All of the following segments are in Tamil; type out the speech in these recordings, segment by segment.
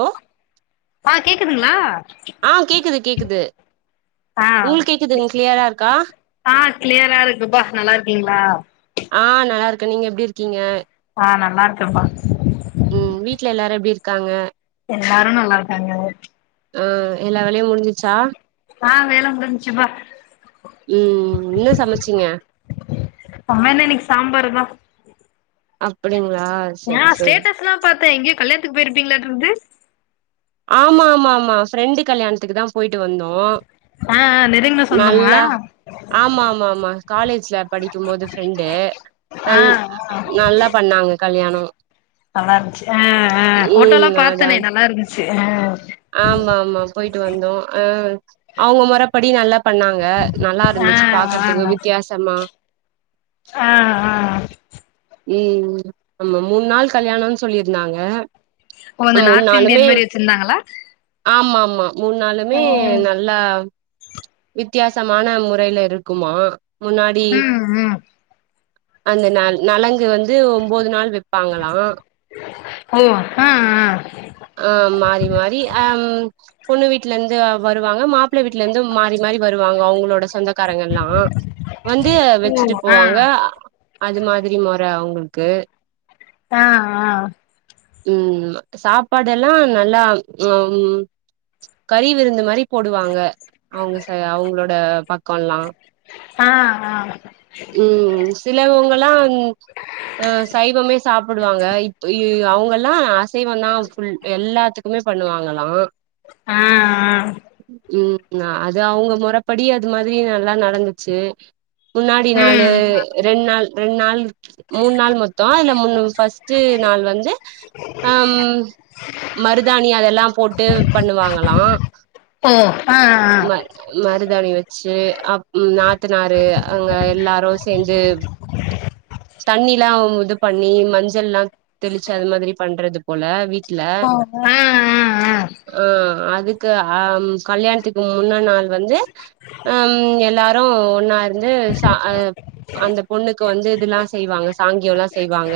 ஹலோ ஆ கேக்குதுங்ளா ஆ கேக்குது கேக்குது ஆ உங்களுக் கேக்குதுங் க்ளியரா இருக்கா ஆ க்ளியரா இருக்குப்பா நல்லார்க்கீங்ளா ஆ நல்லாருக்கே நீங்க எப்டி இருக்கீங்க ஆ நல்லாருக்கேப்பா ம் வீட்ல எல்லாரு எப்டி இருக்காங்க எல்லாரு நல்லாருக்காங்க ம் எல்லா வேலையு முடிஞ்சிர்ச்சா ஆ வேல முடிஞ்ச்சிப்பா ம் என்ன சமச்சீங்க பா என்ன இன்னிக் சம்பாரு தா அப்படிங்ளா ஏ ஸ்டேட்டஸ்ல்லா பாத்தே எங்யோ கல்யாண்த்துக் போய்ருப்பீங்களாட்ருக்து ஆமா ஆமா ஆமா ஃப்ரெண்டு கல்யாண்த்துக்கு தா போய்ட்டு வந்தோ ஆ ஆ நெருங்குன சொந்தமா நல்லா ஆமா ஆமா ஆமா காலேஜ்ல படிக்கும்போது ஃப்ரெண்டு ஆ நல் நல்லா பண்ணாங்க கல்யாணோ நல்லாருந்ச்சி அ அ ம் ஃபோட்டோல்லா பாத்தனே நல்லா இருந்துச்சி ஆமாமா போயிட்டு வந்தோ அ அவங்க முறப்படி நல்லா பண்ணாங்க நல்லா ஆ ஆ இருந்துச்சு பாக்கறதுக்கு வித்தியாசமா ம் ம் ஆமா மூணு நாள் கல்யாணம்னு சொல்லிருந்தாங்க ஓ இந்த நார்த் இண்டியன் மாரி வச்சிருந்தாங்களா ஆமாமா மூணு ஆ நாளூமே நல்லா வித்தியாசமான முறையில இருக்குமா முன்னாடி ம் ம் அந்த ந நலங்கு வந்து ஒம்போது நாள் வைப்பாங்களா ஓ ம் ம் ஆ மாறி மாறி அ பொண்ணு வீட்ல இருந்து வருவாங்க மாப்ள வீட்ல இருந்து மாறி மாறி வருவாங்க அவங்களோட சொந்த க்காரங்கல்லா வந்து ஓ வைச்சுட்டு ஆ போவாங்க அது மாதிரி மொற அவங்களுக்கு ஆ ஆ ம் சாப் சப்பாடெல்லா நல்லா ம் கறி விருந்து மாரி போடுவாங்க அவங்க ச அவங்ளோட பக்கோல்லா ஆ ஆ ம் சிலவங்கல்லா அ சைவமே சாப்பிடுவாங்க இப்ப அவங்க எல்லா அசைவந்தா ஃபுல் எல்லாத்துக்குமே பண்ணுவாங்களா ம் ம் ம் அது அவங்க முறப்படி அது மாதிரி நல்லா நடந்துச்சு முன்னாடி நாலு ம் ரெண் நாள் ரெண் நாள் மூணு நாள் மொத்தோ இல்ல மூன்னு ஃபஸ்ட்டு நாள் வந்து ம் மருதாணி அதெல்லா போட்டு பண்ணுவாங்களா ஓ அ அ ம மருதாணி வச்சு அ ம் நாத்தனாரு அங்க எல்லாரு சேந்து தண்ணிலா இது பண்ணி மஞ்சள்லா தெளிச்சு அது மாதிரி பண்றது போல வீ ஓ ம் ம் ம் ஆ அதுக்கு அ கல்யாணத்துக்கு முன்ன நாள் வந்து ம் எல்லாரு ஒன்னா இருந்து ச அந்த பொண்ணுக்கு வந்து இதெல்லா செய்வாங்க சாங்கியோல்லா செய்வாங்க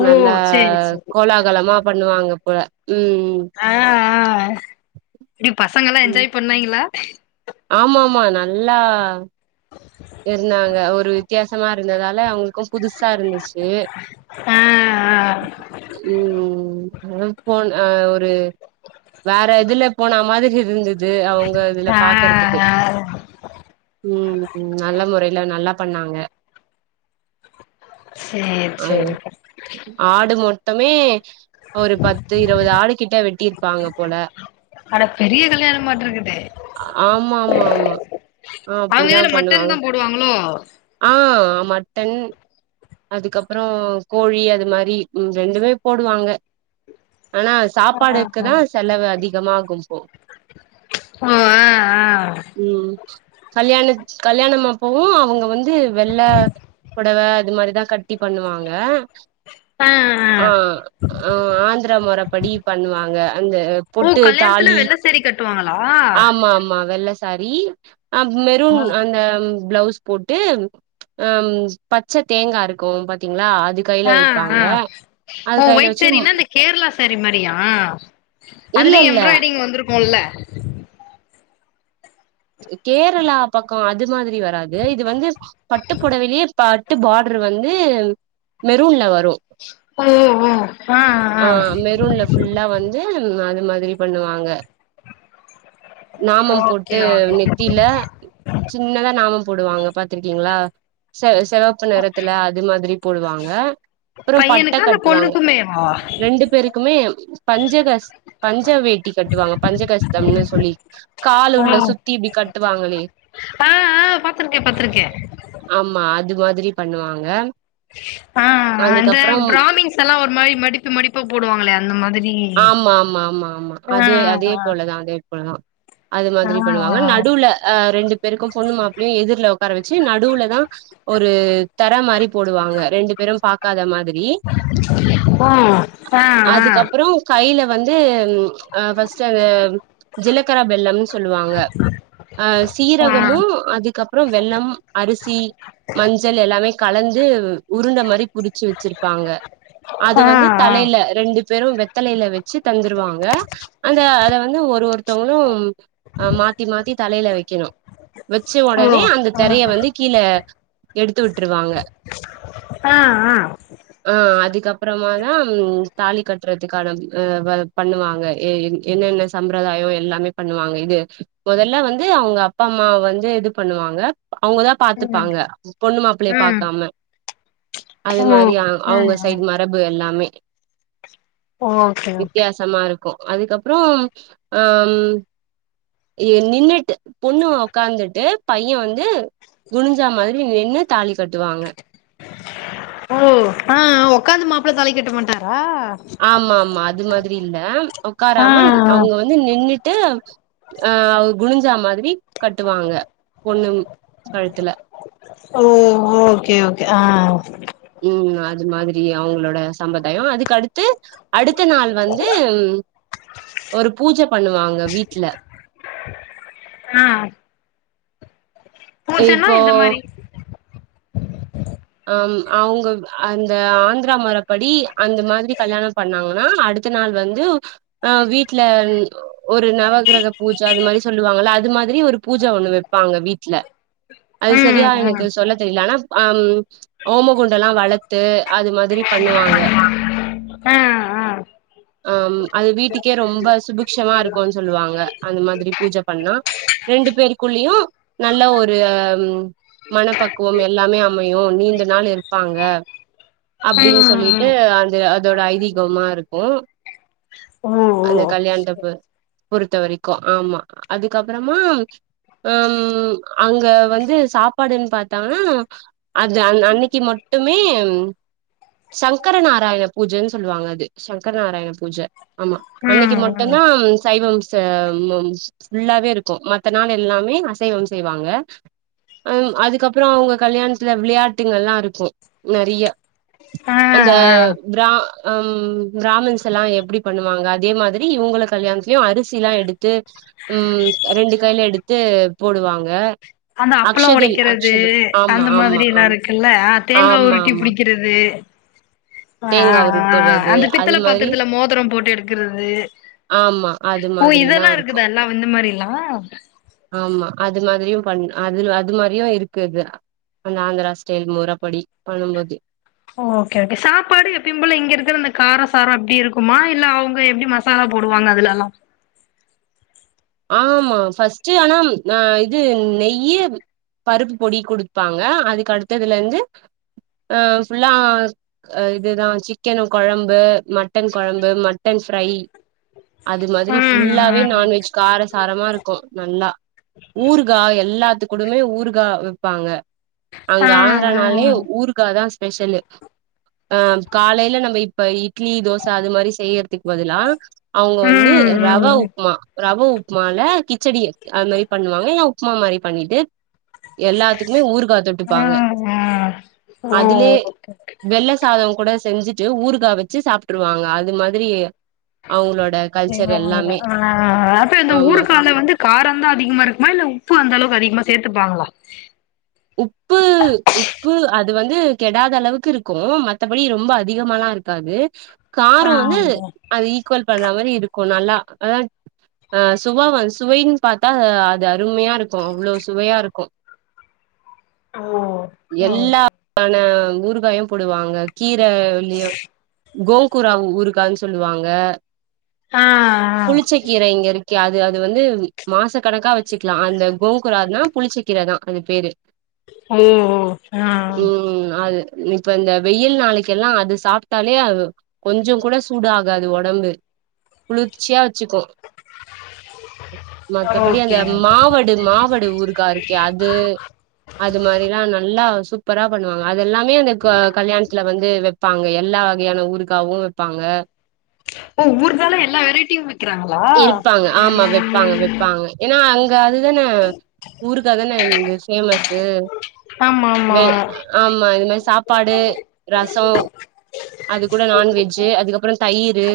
ஓ நல்ல சேரி சேரி கோலாகலமா பண்ணுவாங்க போல ம் அ அ இப்டி பசங்க எல்லா என்ஜாய் பண்ணாய்ங்களா ஆமாமா நல்லா இருந்தாங்க ஒரு வித்தியாசமா இருந்ததால அவங்களுக்கு புதுசா இருந்துச்சு ஆ ஏ ம் அ போ அ ஒரு வேற இதுல போன மாதிரி இருந்துது து அவங்க இதுல ஆ ஆ பாக்கறதுக்கு ஆ ம் ம் நல்ல முறைல நல்லா பண்ணாங்க சேரி அ சேரிங்க ஆடு மொத்தமே ஒரு பத்து இருவது ஆடு கிட்ட வெட்டியிருப்பாங்க போல அட பெரிய கல்யாண மாட்டிருக்குது ஆமா ஆமா ஆமா ஆ அவங்க அப்டிதா இதுல ம மட்டன் பண்ணுவாங்க தா போடுவாங்களோ ஆ மட்டன் அதுக்கப்புறம் கோழி அது மாரி ம் ரெண்டுமே போடுவாங்க ஆனா ஆ ஆ சாப்பாடுக்குதான் செலவு அதிகமாகும் போ ஓ ஆ ஆ ம் கல்யாணத் கல்யாணம் அப்பவும் அவங்க வந்து வெள்ள புடவ அது மாதிரிதா கட் டி பண்ணுவாங்க ஆ ஆ ஆ ஆ ஆந்திர மொறப்படி பண்ணுவாங்க அந்த ஓ பொட்டு கல்யாணத்துல தாலி வெள்ள சேரி கட்டுவாங்களா ஆமா ஆமா வெள்ள சாரி அ மெரூன் ஆ அந்த பிளவுஸ் போட்டு அம் பச்ச தேங்காய் இருக்கும் பாத்தீங்களா அதுக் ஆ ஆ ஓ ஒயிட் வச்சு சாரின்னா இந்த கேரளா சாரி மாதிரியா இல்ல அதுலயும் இல்ல எப்ராய்டரிங் வந்திருக்கும்ல்ல கேரளா பக்க அது மாதிரி வராது இது வந்து பட்டு புடவிலேயே பட்டு பார்டர் வந்து மெரூன்ல வரும் ஆ மெரூன்ல ஃபுல்லா வந்து அது மாதிரி பண்ணுவாங்க நாமம் ஓகே போட்டு ஓகே நெத்தில சின்னதா நாமம் போடுவாங்க பாத்துருக்கீங்களா செக செவப் பு நேரத்துல அது மாதிரி போடுவாங்க அப்புறம் பட்டை பையனுக்கா இல்ல கட்டுவாங்க பொண்ணுக்குமேவா ரெண்டு பேருக்குமே பஞ்சகஷ் பஞ்ச வேட்டி கட்டுவாங்க பஞ்ச கஷ்தம்னு சொல்லி காலு ஓ உள்ள சுத் தி கட்டுவாங்களே ஆ ஆ பாத்திருக்கே பாத்திருக்கே ஆமா அது மாதிரி பண்ணுவாங்க ஆ அந்த அதுக்கப்புறம் பிராமின்ஸ் எல்லா ஒரு மாரி மடிப்பு மடிப்பா போடுவாங்களே அந்த மாதிரி ஆமாமாமா ஆமா ஆ அதே அதேப் போலதா அதேப் போலதா அது ஆ மாதிரி வாங்க ஆ நடுவுல அ ரெண்டு பேருக்கும் பொண்ணு மாப்பிளையும் எதிர்ல உட்கார வச்சு நடுல தா ஒரு தெர மாரி போடுவாங்க ரெண்டு பேரும் பாக் காத மாதிரி ஓ ஆ ஆ அதுக்கப்புறோ கைல வந்து ஆ ஃபஸ்ட் அந்த ஜிலக்கர பெள்ளம்னு சொல் லுவாங்க ஆ ஆ சீரகமும் அதுக்கப்புற வெள்ளம் அரிசி மஞ்சள் எல்லாமே கலந்து உருண்ட மாரி புடுச்சு வச்சிருப்பாங்க அது ஆ வந்து ஆ தலைல ரெண்டு பேரும் வெத்தலையில வச்சு தந்துருவாங்க அந்த அத வந்து ஒரு ஒருத்தங்களும் ஆ மாத்தி மாத்தி தலைல வைக்கணு வச்ச ஓ உடனே அந்த தெரைய ஆ வந்து கீழ எடுத்து விட்டுருவாங்க ஆ ஆ ஆ அதுக்கப்புறமாதா தாலி கட்டுறதுக்கான அ வே பண்ணுவாங்க எ என்னென்ன சம்பிரதாயம் எல்லாமே பண்ணுவாங்க இது மொதல்ல வந்து அவுங்க அப்பா அம்மா வந்து இது பண்ணுவாங்க அவுங்கதா ம் பாத்துப்பாங்க பொண்ணு மாப்பிள்ளைய ம் பாக்காம அது ஓ மாரி ஆ அவுங்க ஆ சைட் மார் மரபு எல்லாமே ஓகே ஓகே வித்தியாசமா இரு க்கும் அதுக்கப்புறம் அம். எ நின்னுட்டு பொண்ணு உக்காந்துட்டு பையன் வந்து. குனிஞ்சா மாரி நின்னு தாலி கட்டுவாங்க ஓ ஆ ஒக்காந்து மாப்ள தாலி கட்ட மாட்டாரா ஆமா ஆமா அது மாதிரி இல்ல ஆ ஒக்காராம ஆ அவங்க வந் வந்து நின்னுட்டு ஆ குனிஞ்சா மாதிரி கட்டுவாங்க பொண்ணும் கழுத்துல ஓ ஓகே ஓகே ஆ ம் அது மாதிரி அவங்களோட சம்பர்தாயோ அதுக்கடுத்து அடுத்த நாள் வந்து ஒரு பூஜ பண்ணுவாங்க வீட்ல ஆ பூஜன்னா இப்போ இந்த மாரி ஆம் அவங்க அந்த ஆந்ரா மொறப்படி அந்த மாதிரி கல்யாணோ பண்ணாங்கன்னா அடு. த்த நாள் வந்து ஆ வீட்ல ஒரு நவகிரக பூஜ அது மாதிரி சொல்லுவாங்கல்ல அது மாதிரி ஒரு பூஜ ஒன்னு வைப்பாங்க வீட்ல அது ம் சரியா ம் எனக்கு சொல்ல தெரில ஆனா அம் ஓமகுண்டலா வளத்து அது மாதிரி பண்ணுவாங்க ஆ ஆ அம் அது வீட்டுக்கே ரொம்ப சுபிக்ஷமா இருக்குன் சொல்லுவாங்க அந் மாதிரி பூஜ பண்ணா ரெண்டு பேருக்குள்ளியு நல்ல ஒரு மனப்பக்குவம் எல்லாமே அமையு யு நீண்ட நாள் இருப்பாங்க அப்டின் ம் சொல்லிட்டு ம் அது அதோட ஐதீகமா இருக்கு ஓ ஓ அந்த கல்யாண தப்ப பொறுத்த வரைக்கு ஆமா அதுக்கப்றமா ம் அங்க வந்து சாப்பாடுன் பத்தாங்கன்னா அது அ அன்னைக்கு மட்டுமே சங்கர நாராயண பூஜைன் சொல்லுவாங்க அது சங்கர நாராயண பூஜ ஆமா ம் அன்னைக்கு ம் மட்டுந்தா சைவம்ஸ் அ மோம்ஸ் ஃபுல்லாவே இருக்கு மத்த நாள் எல்லாமே அசைவம் செய்வாங்க ம் அதுக்கப்றோ அவங்க கல்யாணத்துல விளையாட்டுங்கள்லா இருக்கு நெறைய ஆ அந்த ஆ ப்ரா ம் ப்ராமன்ஸ்லா எப்டி பண்ணுவாங்க அதே மாதிரி இவங்கல கல்யாண திலயு அரிசி எல்லா எடுத்து ம் ரெண்டு கைல எடுத்து போடுவாங்க அது அப்லோ அக்ஷதைல் ஒடைக்கறது அக்ஷதை ஆமா அந்த ஆமா மாதிரிலா ஆமா இருக்குல்ல தேங்கா ஆமா உருட்டி ஆமா புடிக்கிற து ஆ தேங்கா உருட்டுறது அந்த அது பித்தள மாரி பாத்துரத்துல மோதிரம் போட்டு எடுக்குறது ஆமா அது ஓ மாதிரில்லா இதெல்லா இருக்கு இருக்குதா எல்லா இந்த மாதிரிலா ஆமா அது மாதிரியு பண் அது அது மாரியு இருக்குது அந்த ஆந்திரா ஸ்டைல் முறப்படி பண்ணபோதி ஓகே ஓகே சாப்பாடு எப்பியு போல இங்க இருக்குற அந்த காரோ சாரோ அப்டி இருக்குமா இல்ல அவங்க எப்டி மாசாலா போடுவாங்க அதுலலா ஆமா ஃபஸ்ட்டு ஆனா ஆ இது நெய்யு பருப்பு பொடி குடுப்பாங்க அதுக்கடுத்ததுலேந்து ஆ ஃபுல்லா அ இதுதா சிக்கனு கொழம்பு மட்டன் கொழம்பு மட்டன் ஃப்ரை அது மாதிரி ம் ஃபுல்லாவே ம் நான்வெஜ் கார சாரமா இருக்கு நல்லா ஊறுகா எல்லாத்து கூடமே ஊறுகா வைப்பாங்க ஆ அங்க ஆந்ரானாலே ஆ ஊறுகாதா பெஷலு ஆ காலைல நம்ப இப்ப இட்லி தோச அது மாரி செய்ய திக்கு பதிலா அவங்க வந்து ம் ரவ ம் உப்புமா ரவ உப்புமால கிச்சடி அது மாரி பண்ணுவாங்க இல்னா உப்மா மாரி பண்ணிட்டு எல்லாத்துக்குமே ஊருகா தொட்டுப்பாங்க ம் ம் ஓ அதுலே ஓகே வெள்ள சாத கூட செஞ்சி ட்டு ஊருகா வச்சு சாப்ட்டுருவாங்க அது மாதிரி அவங்களோட [unintelligible] கல்ச்சர் மொறையில எல்லாமே ஆ அது இந்த ஆமா ஊருகால வந்து காரந்தா அதிகமா இருக்குமா இல்ல உப்பு அந்தளவுக்கு அதிகமா சேத்துப்பாங்களா உப்பு உப்பு அது வந்து கெடாத அளவுக்கு இருக்கு மத்தபடி ரொம்ப அதிகமால்லா இருக் காது ஆ காரோ வந்து அது ஈக்குவல் பண்ற மாரி இருக்கு நல்லா அதா ஆ சுவாவ சுவைனு பாத்தா அது அருமையா இருக்கு அவ்ளோ சுவையா இருக்கு ஓ ஓ எல்லாமான ஊறுகாயு போடுவாங்க கீர வெந்திய கோகூராங் ஊருகானு சொல்லுவாங்க ஆ புளிச்ச கீர இங்க இருக் கு அது அது வந்து மாச கணக்கா வச்சுக்கலா அந்த கோங்கூரானா புளிச்ச கீர தா. அது பேரு ஓ ஓ ஆ ம் அது இப்ப இந்த வெயில் நாளைக்குலா அது சாப்ட்டாலே அது கொஞ்சங் கூட சூடு ஆகாது ஒடம்பு குளிர்ச்சியா வச்சுக்கு ஆ மத்தபடி அந்த ஓகே மாவ டு மாவடு ஊருகா இருக்கே அது அது மாரில்லா நல்லா சூ ப்பரா பண்ணுவாங்க அதெல்லாமே அந்த க கல்யாணத்துல வந்து வெப் வப்பாங்க எல்லா வகையான ஊருகாவு வப்பாங்க ஆ ஊர்கால எல்லா வெரைட்டியுமே இருப்பாங்க ஆமா வப்பாங்க வப்பாங்க ஏன்னா அங் க அதுதானா ஊருகா தான இங்க பேமஸு ஆமா ஆமா ஆமா இது மாரி சாப்பாடு ரசோ அது கூட நாண்வெஜ்ஜு அதுக்கப்புற தயிரு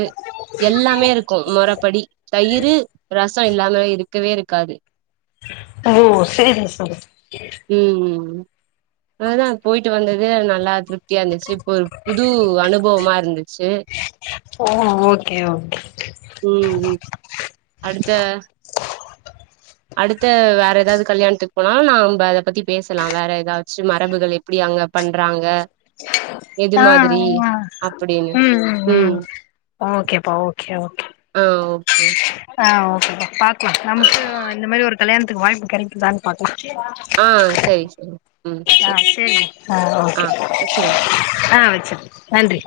எல்லாமே இருக்கு மொறப் படி தயிரு ரச இல்லாமே இருக்கவே இருக்காது ஓ சேரிங்க சிஸ் ம் ம் [inaudible] அதுதா போய்ட்டு வந்தது நல்லா திருப்தியா இருந்துச்சு இப்போ ஒரு புது அனுபவமா இருந்துச்சு ஓ ஓகே ஓகே ம் ம் அடுத்த [inaudible] அடுத்த வேற ஏதாது கல்யாணத்துக்கு போனா நாம்ப அத பத்தி பேசலா வேற ஏதாச்சு மரபுகளி அப்டியாங்க பண்றாங்க எது ஆ மாதிரி ஆ அப்டினு ம் ஓகேப்பா ஓகே ஓகே ஆ ஓகே ஆ ஓகேப்பா பாக்லா நமக்கு இந்த மாரி ஒரு கல்யாணத்துக்கு வாய்ப்பு கிடைக்குதானு பாக்லா ஆ சரி சரி ம் ஆ சரி சேரி ஆ ஓகே ஆ வச்சிரு நன்றி